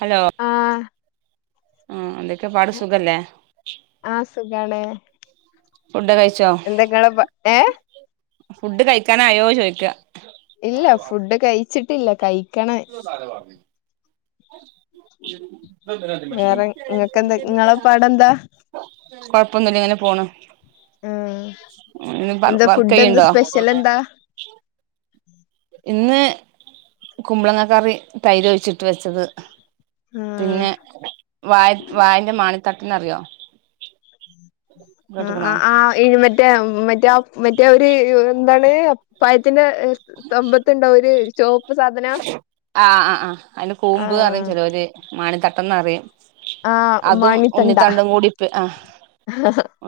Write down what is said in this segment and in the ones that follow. Hello ആഹ് ആ അതെ ഒക്ക പാട് സുഖല്ലേ സുഖാണെ ഫുഡ് കഴിച്ചോ എന്തൊക്കെയാണ് പ ഏ ഫുഡ് കഴിക്കാനായയോ ചോദിക്കുക ഇല്ല ഫുഡ് കഴിച്ചിട്ട് ഇല്ല കൈ എന്ത് സാനാ [unintelligible] വേറെ ഇങ്ങക്കെന്താ ഇങ്ങളെ പാടെന്താ കൊഴപ്പൊന്നുംല്ല ഇങ്ങനെ പോണ് ആഹ് എന്താ വർക്ക് ഫുഡ് എന്താ ചെയ്യണ്ടോ സ്പെഷ്യൽ എന്താ ഇന്ന് കുമ്പളങ്ങ കറി തൈര് ഒഴിച്ചിട്ട് വെച്ചത് ആഹ് പിന്നെ വായ വായിന്റെ മണിത്തട്ട എന്നറിയോ ആ ആ മറ്റേ മറ്റ മറ്റേ ഒരുര് എന്താണ് പഴത്തിന്റെ തൊമ്പത്തുണ്ടാവും ഒരു ചുവപ്പ് സാധനം ആ ആ ആ അതിന് കൂമ്പ്ന്ന് ആഹ് ചലോര് മണി ത പെട്ടെന്നറിയും ആഹ് അതും ഉന്നി മണിത്തണ്ട തണ്ടും കൂടിപ്പ് ആ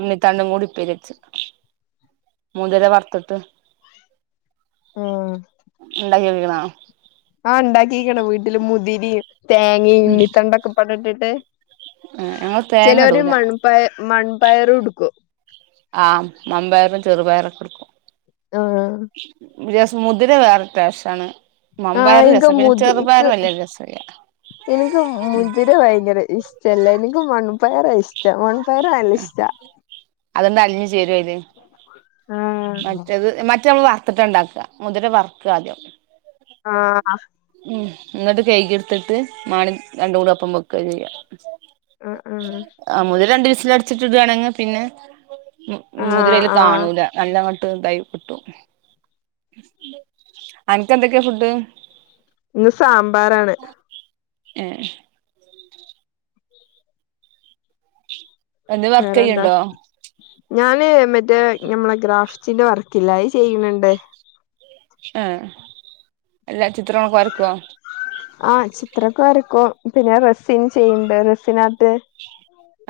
ഉന്നി തണ്ടും കൂടി പിരീഡ്സ് മുതിര വറത്തിട്ട് ഉ കൈകഴണാം ആ ഉണ്ടാക്കിരിക്കണ് വീട്ടില് മുതിര് തേങ്ങ ഇണ്ണിത്തണ്ടൊക്കെ പണിട്ടിട്ട് ഞങ്ങൾ തേങ്ങ ചിലവര് ഇടൂല മൺപയ മൺപയർ ഉടുക്കും ആ മമ്പയരും ചെറുപയറു കെടുക്കും ആഹ് ശബ്ദം ക്ലിയർ അല്ല മുതിര വേറെ ടെസ്റ്റാണ് ആ എനിക്ക് മുതിക്ക് രസല്ല എനിക്ക് ഉം മുതിര ഭയങ്കര ഇഷ്ടല്ല എനിക്ക് മൺ പയറ ഇഷ് ടം വൻപയറ് നല്ല ഇഷ്ടാ അതെന്താല് ആഹ് മറ്റത് മറ്റ നമ്മള് വറത്തിട്ട്ണ്ടാക്കുക മുതിര വർക്ക ആദ്യം ആ ഉം എന്നിട്ട് കൈക്കി എടുത്തിട്ട് മാണിം രണ്ട് കൂടെ ഒപ്പം വെക്ക ചെയ്യാ ആഹ് ആഹ് ആ മുതിര രണ്ട് [unintelligible] അടിച്ചിട്ടിട്ട് വേണെങ്കി പിന്നെ ആഹ് മുതിരയിൽ ആഹ് കാണൂല നല്ല [unintelligible] അനക്കെന്തൊക്കെയാ ഫുഡ് ഇന്ന് സാമ്പാറാണ് ഏ ഒന്ന് വർക്ക് വേറെന്താ ചെയ്യണ്ടോ ഞാന് ് നമ്മളെ ഗ്രാഫ് പിന്നെ വർക്കില്ല ചെയ്യണണ്ട് ആഹ എല്ലാ ചിത്രങ്ങളൊക്കെ വരക്കുവോ അത്രക്കെ ആക്കും പിന്നെ റസൻ ചെയ്യണ്ട് റസിനകത്ത്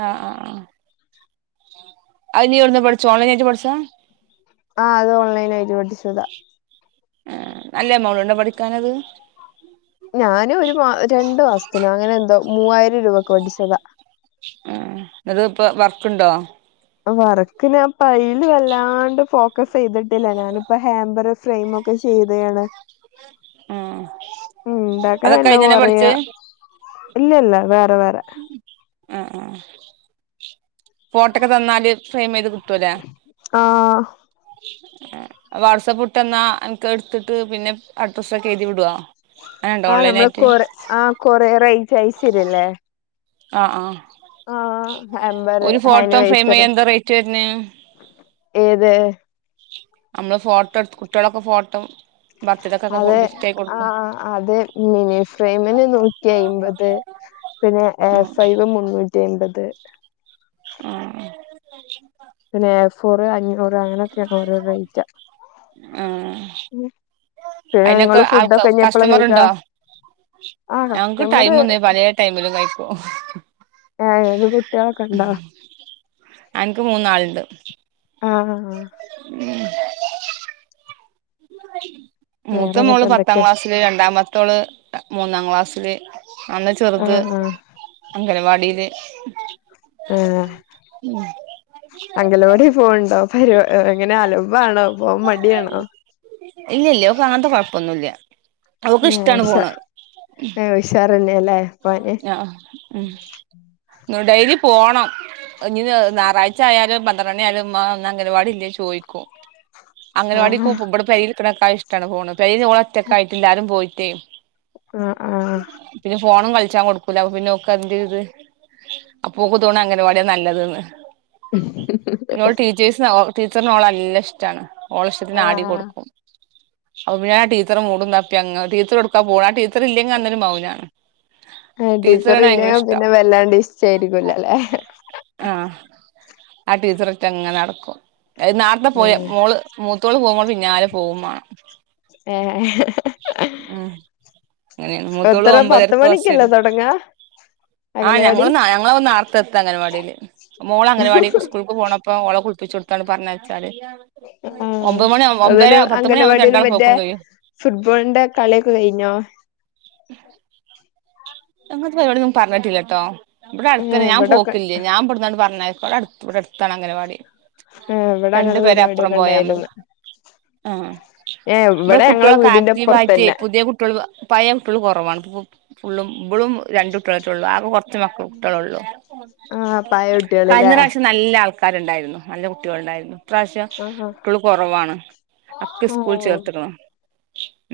ആഹ ആഹ ആഹ അത് നീ എവിന്ന് പഠിച്ചോ ഓൺലൈൻ ഏട്ട് പഠസ ആഹ അത് ഓൺലൈന ആയിട്ട് പഠിച്ചുതാ ആ നല്ല മോളുണ്ടോ പഠിക്കാനത് ഞാനും ഒരു മാ രണ്ടു മാസത്തിനും അങ്ങനെ എന്തോ മൂവായിരം രൂപക്ക്െ മേടിച്ചതാ ഉ ഇത് ഇപ്പോ വർക്ക്ണ്ടോ വറക്കിിന ആ പൈൽ വല്ലാണ്ട് ഫോക്കസ് ചെയ്തിട്ടില്ല ഞാനിപ്പ ഹേംബർ ഫ്രെമ ഒക്കെ ചെയ്തയാണ് ഉ ഉണ്ടാക്കന അതൊക്കെ എല്ലാം അയിന്നന്നെ കുറയാ ഇല്ല ഇല്ല വേറെ വേറെ ആഹ ആഹ ഫോട്ടൊക്കെ തന്നാല് സേം ചെയത് ത്തല്ല ആഹ് വാട്സാപ്പ് ഇട്ട്െന്നാൽ എനിക്ക് എടുത്തിട്ട് പിന്നെ അഡ്രസ്സൊക്കെ എഴുതി വിടുോ ആ നമ്മളെ കൊറ ആഹ കൊററ ജൈസരില്ലേ ആഹ ആഹ ആഹ ഹമ്പർ ഹൈന ഫ്രെയിം വൈസര് ചെയ്യാൻ എന്താ റേറ്റ് വരുന്നേ ഏത് നമ്മള് ഫോട്ടോ എടു കുട്ടികളൊക്കെ ഫോട്ടോ ബർത്ത്ഡേക്കൊക്കെ അതെ ഗിഫ്റ്റ് ആയി ആ കൊടുക്കും അതെ മിനി ഫ്രെമിന് നൂറ്റി അമ്പത് പിന്നെ എ ഉം ഫൈവ് മുന്നൂറ്റി അമ്പത് ആഹ പിന്നെ എ ഫോറ് അഞ്ഞൂറ് അങ്ങനെയൊക്കെയ അവര റേറ്റ്ാ ആഹ് ഉം പിന്നെ അയിനൊക്കെ നിങ്ങള് ആൾക്ക ഫുഡൊക്കെ ഇഞ്ഞപ്പോള കസ്റ്റമർ കഴിക്കാ ഉണ്ടോ ആ ഞങ്ങക്ക് കസ്റ്റമറ് ടൈമ ഒന്ന പലയ ടൈമില ക [unintelligible] ആതത് [unintelligible] യാളെ കണ്ട ആ ഇനിക്ക് മൂന്നാള്ണ്ട് ആഹ് ആ [inaudible] [unintelligible] മൂത്ത വേറെങ്ങട്ട് മോള് പത്താം എന്തൊക്കെ ക്ലാസ്സില് രണ്ടാമത്തെ ത്തോള് മൂന്നാം ക്ലാസ്സില് അല്ലാ ആ ചെറുത് ആ അംഗനവാടിയില് ഏ ഉം അങ്കലവാടി പോണ് ണ്ടോ പരി എങ്ങനെ അലമ്പാണോ പോവാ മടിയാണോ ഇല്ല്യല്ല ഓക്ക് അങ്ങനത്തെ കൊഴപ്പൊന്നുംല്ല്യ ഏ ഉഷാ ഏ ഉഷാറന്നെല്ലേ പോവാന് ആഹ് ഉം ഡെയ്ലി പോണം ഇഞ്ഞി നാറാഴ്ച്ചയാലും പന്ത്രണ്ട്മണി ആയാലും ഉ ആ ഇന്ന് അംഗനവാടില്ലേ ചോയിക്കും ആ അംഗൻവാടിക്കൂപ്പും ഇബടെ ഇത്രക്കായ്‌ഷ്ട്ടാണോ പോവൂ പയ്‌ലോളറ്റൊക്കായിട്ട് എല്ലാരും പോയി റ്റെം ആഹ് ആഹ് ഫോണും കളിച്ചാ കൊടുക്കൂല പിന്നെ ഓക്ക് അതിന്റെ ഒരു ഇത് അപ്പൊക്ക് തോണ അംഗനവാട്യ നല്ലത് ന്ന് [unintelligible] ടീച്ചറിനോളെ നല്ല ഇഷ്ടാണ് ഓളഷ്ടത്തിന് ആ ആടി കൊടുക്കും അപ്പ പിന്നെ ആ ടീച്ചറെ മൂടും തപ്പി അങ്ങ് ടീച്ചർ എവടെക്കാ പോണെ ആ ടീച്ചറില്ലെങ്ക അന്നൊരു മൗനാണ് ആ ടീച്ചറ് ടീച്ചറിനെ ഭയങ്കര ഇല്ലേങ്ക ഇഷ്ടാ പിന്നെ വെല്ലാണ്ടെ ഇഷ്ടായിരിക്കൂല്ലല്ലേ ആഹ് ആ ടീച്ചറ ഒറ്റ അങ്ങെനെ നടക്കും അത് നാട്ട്ന്ന് പോയ ഏ മോള് മൂ മൂത്തോള് പോണ പിന്നാലെ പോവും വേണം ഏ ഉം അങ്ങനെണ് മൂത്തോള് എത്ര പത്ത് ഒമ്പതരക്ക് മണിക്കല്ലേ ബസരും തൊടങ്ങാ ആ അംഗലവാടി ഞങ്ങള് ഞങ്ങളാവും നേർത്തെത്താ അംഗനവാടില് മോള് അംഗനവാടി സ്കൂൾക്ക് പോണം ഇപ്പോ ഓളെ കുളിപ്പിച്ചോടുത്തങ്ങ് പറഞ്ഞയച്ചാല് ആ ഒമ്പത് മണി ഒമ്പര അവ്ലു പത്ത് മണി ആവുമ്പോ അംഗലവാടിയിലും രണ്ടാള് മറ്റേ പോക്കും കഴിയും ഫുട്ബോളിന്റെ കളിയൊക്കെ കയിഞ്ഞോ അങ്ങനത്തെ പരിപാടി ഒന്നും പറഞ്ഞിട്ടില്ല ട്ടോ ഇബ്ടെ ഏ അടുത്തെന്നെ ഞാൻ ഇവിടൊക്കെ പോക്കില്ലേ ഞാൻ ഇബ്ടുന്നങ്ങ്ട് പറഞ്ഞയ് ഇവിടെ അടു ഇവിടെ അടുത്താണ് അംഗനവാടി ഏ ഇവിടെ രണ്ടു അങ്ങനെ പേര് അപ്പുറം പരിപാടിയൊക്കെ പോയാമതി ഉണ്ടായിരുന്നു ആഹ് ഏ നമ്മുടെ ഇവിടെ ഞങ്ങളെ കുട്ടികളൊക്കെ വീടിന്റെ ആക്റ്റീവ് ആയിട്ട് ഇപ്പുറത്തന്നെ പുതിയ കുട്ടികൾ പഴയ കുട്ടികൾ കുറവാണ് ഫുള്ളും ഇവളും രണ്ടുകുട്ടികളൊക്കെ ഉള്ളൂ ആകെ കുറച്ച് മക്ക കുട്ടികളേ ഉള്ളു ആഹ് പഴയ കുട്ടികളല്ലേ ക്കാരുണ്ടായിരുന്നു നല്ല കുട്ടികളുണ്ടായിരുന്നു ഇത്രാശ്യം ആ കുട്ടികള് കുറവാണ് അക്കെ സ്കൂൾ ചേർത്ത്ക്ക്ണ്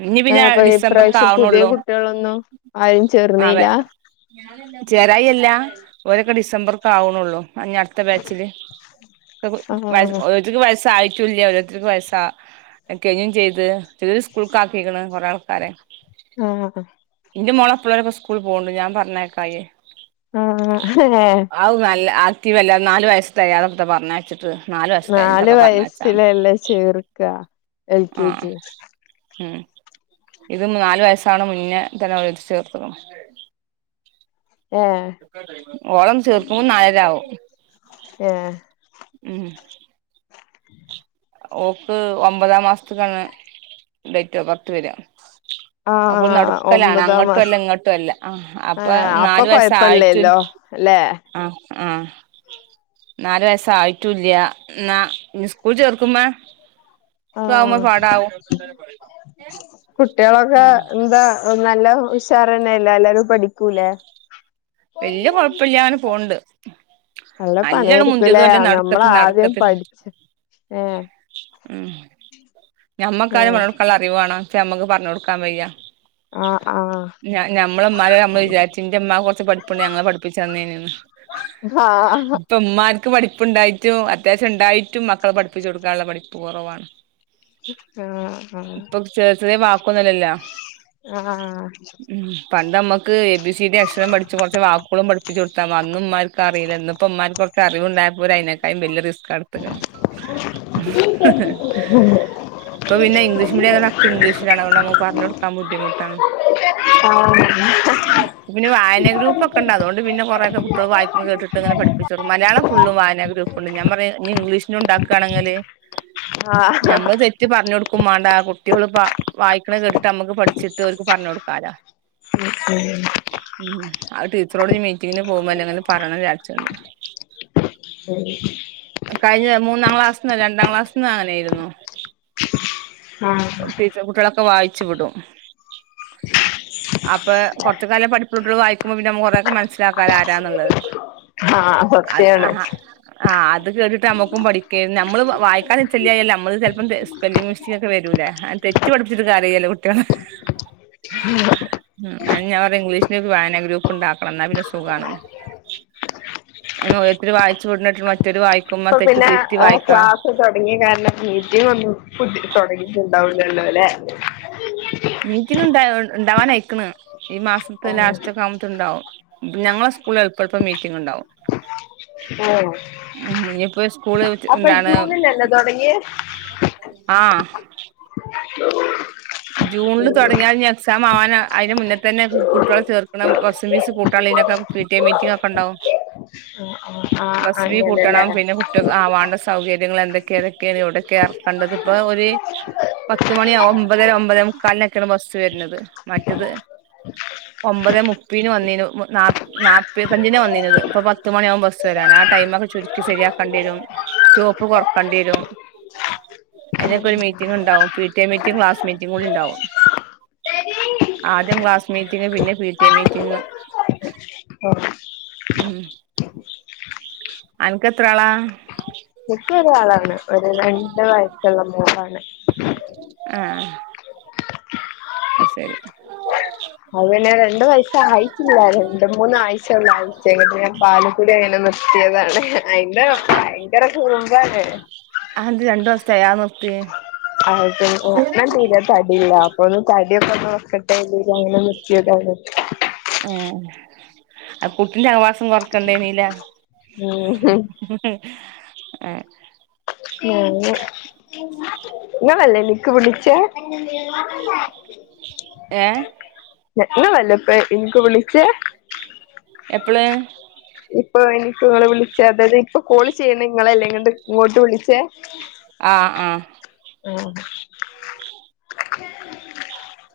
ഇനി ആഹ് പിന്നെ അപ്പൊ ഡിസംബർക്ക് ഇപ്രാശ്യം പുതിയ കുട്ടികളൊന്നും ആരും ചേ അവെ ചേരായിയല്ല ഓരൊക്കെ ഡിസംബർക്ക് ആവണോള്ളൂ ഇഞ്ഞ അടുത്ത ബാച്ചില് ആ ഓരിക്ക് വയ സായിട്ടുല്ല ഓരോരുത്തർക്ക് വൈസ്സാ കഴിഞ്ഞും ചെയ്ത് ചിലര് സ്കൂൾക്ക് ആക്കിരിക്കണ് കൊറെ ആൾക്കാരെ ആ ഇന്റെ മോളെ ഒപ്പുള്ളവരൊക്കെ സ് സ്കൂളിൽ പോണ്ട് ഞാൻ പറഞ്ഞയക്കായേ ആഹ് ഹ് ഏഹ് ത്തി വല്ലാ നാല് വയസ്സ് തെകയാതെ ഇപ്പോ പറഞ്ഞയച്ചിട്ട് വയസ്സ് നാല് തെകഞ്ഞിട്ടൊക്കെ പറഞ്ഞയച്ചാ വയസിലല്ലേ ചേർക്ക എൽ കെ ആഹ് ജി ഉം ഇത് നാലു വയസാവുണ മുന്നേ തന്നെ എഴുതി ചേർക്കുണു ഏ ഓളം ചേർക്കുമ്പോ നാലരവും ഏ ഉം ഓക്ക് ഒമ്പതാം മാസത്ത്ക്കാണ് ഡേറ്റ് ഓഫ് ബർത്ത് വര്യാ അപ്പൊ ആഹ് നടുക്കലാണ് ഒമ്പതാം അങ്ങോട്ടും അല്ല മാസം ഇങ്ങോട്ടുല്ല ആഹ് അപ്പൊ ആഹ് നാലു വയസ്സായിട്ടു കൊഴപ്പല്ലല്ലോ അല്ലെ ആഹ് ആ നാലു വയസ്സായിട്ടുല്ല എന്നാ ഇനി സ്കൂൾ ചേർ ത്തുമ്മ ത്തുവാമ്പോ ആഹ് പാടാവും ഉഷാർന്നെയല്ലെ എല്ലാരും പഠിക്കൂലേ വല്യ കൊഴപ്പില്ലാണ്ട് പോണ്ട് നല്ല നല്ലണ് പണിയായിരിക്കൂലേ മുന്തിയതും അല്ല നമ്മളെ നടുക്കത്ത് ആദ്യം നടുക്കത്ത് പഠിച്ചു ഏഹ് ഉം ഞമ്മക്കാരും ഏഹ് പറഞ്ഞുകൊടുക്കാനുള്ള അറിവാണ് പക്ഷെ ഞമ്മക്ക് പറഞ്ഞ് കൊടുക്കാൻ വയ്യ ആഹ് ഞ ഞമ്മളമ്മാരെ നമ്മള് വിചാരിച്ചിന്റെ ഉമ്മാക്ക് കുറച്ച് പഠി അപ്പണ്ട് ഞങ്ങളെ പഠിപ്പിച്ചു തന്നേനെന്ന് ആഹ് ഇപ്പം ഉമ്മാ ക്ക് പഠിപ്പുണ്ടായിട്ടും അത്യാവശ്യം ഉണ്ടായിട്ടും മക്കളെ പഠിപ്പിച്ചു കൊടുക്കാനുള്ള പഠി് പ്പ്കുറവാണ് അ ആ ക്കുന്ലല്ല ഉ പണ്ട് നമ്മക്ക് എ ബി സി ഡി. അക്ഷരം പഠി കു റച്ച്കുറച്ച് വാക്കുകളും പഠപ്പിച്ചു കൊടുത്താം അന്ന ഉ്മാർക്ക് അറിയില്ല ഇന്നപ്പം ഉമ്മാർക്കൊ ക് അറിവുണ്ടായപ്പോൾ ഓല് അതിനെക്കാ വലിയ റിസ്കാണെടുത്തത് ഇപ്പ പിനെ ഇംഗ്ലീഷ് മീഡിയ ആയതുകൊണ്ട് അതൊക്കെ ഇംഗ്ലീഷിലാണ് അതുകൊണ്ട്പറഞ്ഞുകൊടുക്കാൻ ബുദ്ധിമുട്ടാണ് ആഹ് ആഹ് [unintelligible] വായനൊക്കെ ഗ്രൂപ്പ് ഒക്കെ ഉണ്ട് അത്കൊണ്ട് കുറെ ഒക്കെ കു മക്കളെ വായി മൾകേട്ടിട്ടെങ്ങനെ പഠപ്പിച്ചൊടു മലയാളം ഫുള്ളും വായനാ ഗ്ര ഒപ്പുണ്ട് ഞാൻ പറയാനി ഇംഗ്ലീഷന് ഉണ്ടാക്കുകയാണെങ്കില് ആ ക്കും മാണ്ടകുട്ടികള് വായിക്കണത് കേട്ടിട്ട് നമ്മുക്ക് പഠിച്ചിട്ട് അവർക്ക് പറഞ്ഞു കൊടുക്കാലാ ആ ടീച്ചറോടിഞ്ഞ്മീറ്റിങ്ങിന് പോകുമ്പോലളെന്തങ്കിലും പറയണന്ന് വിജാരിച്ചിട്ണ്ട് ഉ [inaudible] കഴിഞ്ഞ മൂന്നാം ക്ലാസ്ന്ന രണ്ടാം ക്ലാസിൽ നിന്നുംഅങ്ങനെയാ യിരുന്നു ആഹ് ടീച്ചർ കുട്ടളൊക്കെ വായിച്ച വായിച്ചു വിടും അപ്പോ കുറച്ചൊക്കെ നല്ല പഠിപ്പ് ഉള്ള കുട്ടികള് വായി കും പിന്നെ നമ്മൾക്കകുറേ ഒക്കെ മനസിലാക്കാല്ലോആരാന്നുള്ളത് ആ സത്തിയാണ് ത് കേട്ടിട്ട് നമ്മുക്കും പഠിക്ക നമ്മള് വായിക്കാല് നിച്ചാല്ലായി അല്ല നമ്മള് ച സ്പെല്ലി മിസ്റ്റേക്കെ വരലേ തെറ്റ് പഠിച്ചട്ട കാര്യല്ലോ കുട്ടികളെ ഞാൻ പറയാ ഇംഗ്ലീഷിന് ഒരു വായനാ ഗ്രൂപ്പ് പുഉണ്ടക്കണം എന്നാ പിന്നെ സുഖാണ് ന് ഓരോരുതര് വായിച്ചു വിട ന്നത് കേട്ടിട്ട മറ്റൊരു വായി ഇപ്പൊ പിന്നെ ക്ലാസ്സ് തുടങ്ങിയ കാരണം മീറ്റിംഗ ഒന്നും പു തുടങ്ങിയിട്ടി ല്ല ഉണ്ടാവൂലല്ലോ ല്ലേ മീറ്റിംഗ് ഉണ്ട ഉണ്ടവാാനയിക്കണ് ഈ മാസത്തെ ലാസ്റ്റ ഒക്കെ ആവുമ്പൊയ് ഉണ്ടാവും ഞങ്ങളെ സ്കൂളിൽ എളപ്പഴപ്പ മീറ്റിംഗ ഉണ്ടാവും ആ ഇഞ്ഞപ്പോ അപ്പം ജൂണില ല്ലെ തുടങ്ങിയെ ആ ജൂണില് തുടങ്ങിയാൽ എക്സാം ആവാൻ അതിന് മുന്നേ തന്നെകുട്ടികളെ ചേർക്ക് ണ ബസ്സും ഫീസ് കൂട്ടാനുള്ളതിനൊക്കെ പി ടി മീറ്റിംഗ ഒക്കെ ഉണ്ടാവും ആഹ് ബസ് ഫി അങ്ങനെല്ലേ കൂട്ടണം പിന്നെ കുട്ടിക ആവാണ്ട സൗകര്യം എന്തൊക്കെയതൊക്കെയാണ് ഇവിടെക്കണ്ടത് ഇപ്പോ ഒരു പത്ത് മണിയ ഒത് ഒമ്പത് മുക്കാലിനൊക്കെയാണ് ബസ്സ് വരുന്നത് മറ്റത് ഒമ്പത് മുപ്പന് വന്നീനു ണ്ടാവും നാപ്പത്തഞ്ചിന് വന്നിത് ഇപ്പ പത്തുമണിയാവവുമ്പോൾ ബസ് വരാൻ ആ ടൈമൊക്കെ ചുരുക്കി ശരിയാക്കേണ്ടി വരും സ്റ്റോപ്പ് കുറക്കേണ്ടി വരും അതിനൊക്കെ ഒരു മീറ്റിംഗ ഉണ്ടാവും P T A meeting class മീറ്റിങ്ങുംകൂടിണ്ടാവും ആദ്യം ക്ലാസ് മീറ്റിംഗ് പിന്നെ പി ടി എമീറ്റിംഗ് ആഹ് അനക്കത്രാള എനിക്ക് ഒരാളാണ് ഒരു രണ്ട് വയസ്സുള്ള മോളാണ് ആ ശരി അവന്ന് രണ്ടു വയസ്സ് ആയിട്ടില്ല രണ്ട് മൂന്ന് ആയി [unintelligible] ഞാൻ പാല്ക്കുടി അങ്ങനെ നിർത്തിയതാണ് അയിന്റെ ഭയങ്കര കൂളാ [unintelligible] അത് ന്തേ രണ്ട് വയസ്സ് തെയാതെ നിർത്തിയേ അത് ഞാൻ തീരെ തടിയില്ല അപ്പൊന്നും തടിയൊക്കെ ഒന്ന് വെക്കട്ടെന്ന് കരുതി അങ്ങനെ നിർത്തിയതാണ് ആ ആ കുട്ടിന്റെ ആവാസം കൊറക്കണ്ടെനീലാ [unintelligible] ആ [unintelligible] ഇങ്ങളല്ലേ ലിക്ക് പിളിച്ച [unintelligible] ഏഹ് ഇങ്ങൾ അല്ലെ ഇപ്പ എനിക്ക് വിളിച്ചേ എപ്പള് ഇപ്പൊ എനിക്ക് നിങ്ങളെ വിളിച്ചേ അതായത് ഇപ്പൊ കോൾ ചെയ്യണേ ഇങ്ങളല്ലേ ഇങ്ങോട്ട് വിളിച്ചേ ആ ആ [unintelligible]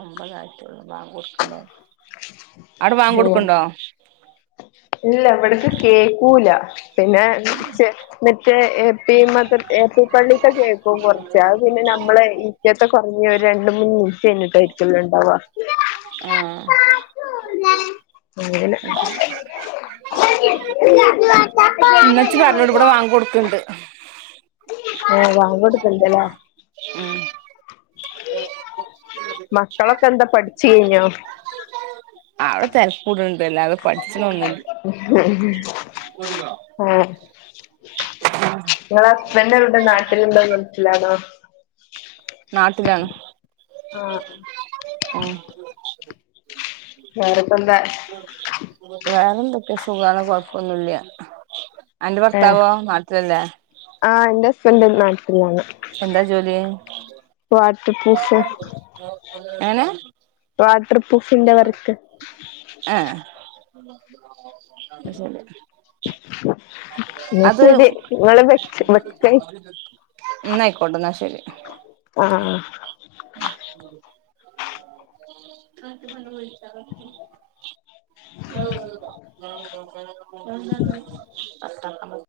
ഒമ്പതായിട്ടുള്ളൂ ബാങ്ക് കൊടുക്കണ്ടേ അവിടെ ബാങ്ക് കൊടുക്കണ്ടോ ഇല്ല ഇവിടക്ക് കേക്കൂല [unintelligible] പിന്നെ [unintelligible] [unintelligible] [unintelligible] എപി പ്പള്ളിത്തെ കേൾക്കും കുറച്ച് അത് പിന്നെ നമ്മളെ ഇപ്പത്തെ കുറ ഇനി ഒരു രണ്ട് മൂന്ന് മിനിറ്റ് കയിഞ്ഞിട്ടായിരിക്കും ഉണ്ടാവ അങ്ങനെ [unintelligible] ഉമ്മച്ചി പറഞ്ഞോട് ഇവിടെ വാങ്ക് കൊടുക്കണ്ട് ഏ വാങ്ക് കൊടുക്കണ്ട്ലെ മക്കളൊക്കെ എന്താ പഠിച്ചു കഴിഞ്ഞോ അവിടെ തേരാക്കൂടു അല്ലാതെ പഠിച്ചനൊന്നുല [unintelligible] [unintelligible] [unintelligible] ഇങ്ങളെ ഹസ്ബൻഡ് എവിടെ നാട്ടിലുണ്ടോ ഗൾഫിലാണോ നാട്ടിലാണ് ആ വേറെ എന്തൊക്കെ സുഖാണോ കൊ ഒന്നൂല്ല്യ ഏ ആഹ് എന്റെ ഹസ്ബൻഡ് നാട്ടിലാണ് എന്താ ജോലി വാട്ടർ പ്രൂഫ് എങ്ങനെ വാ ട്ടർപ്രൂഫിന്റെ വർക്ക് ഏഹ് എന്നാ അത് ശരി നിങ്ങള് വെച്ച് ശരി വെക്കയ് അത് ന്ന ആയിക്കോട്ടെ ന്നാ ശരി ആഹ് കാട്ട് പണ് [unintelligible] [inaudible]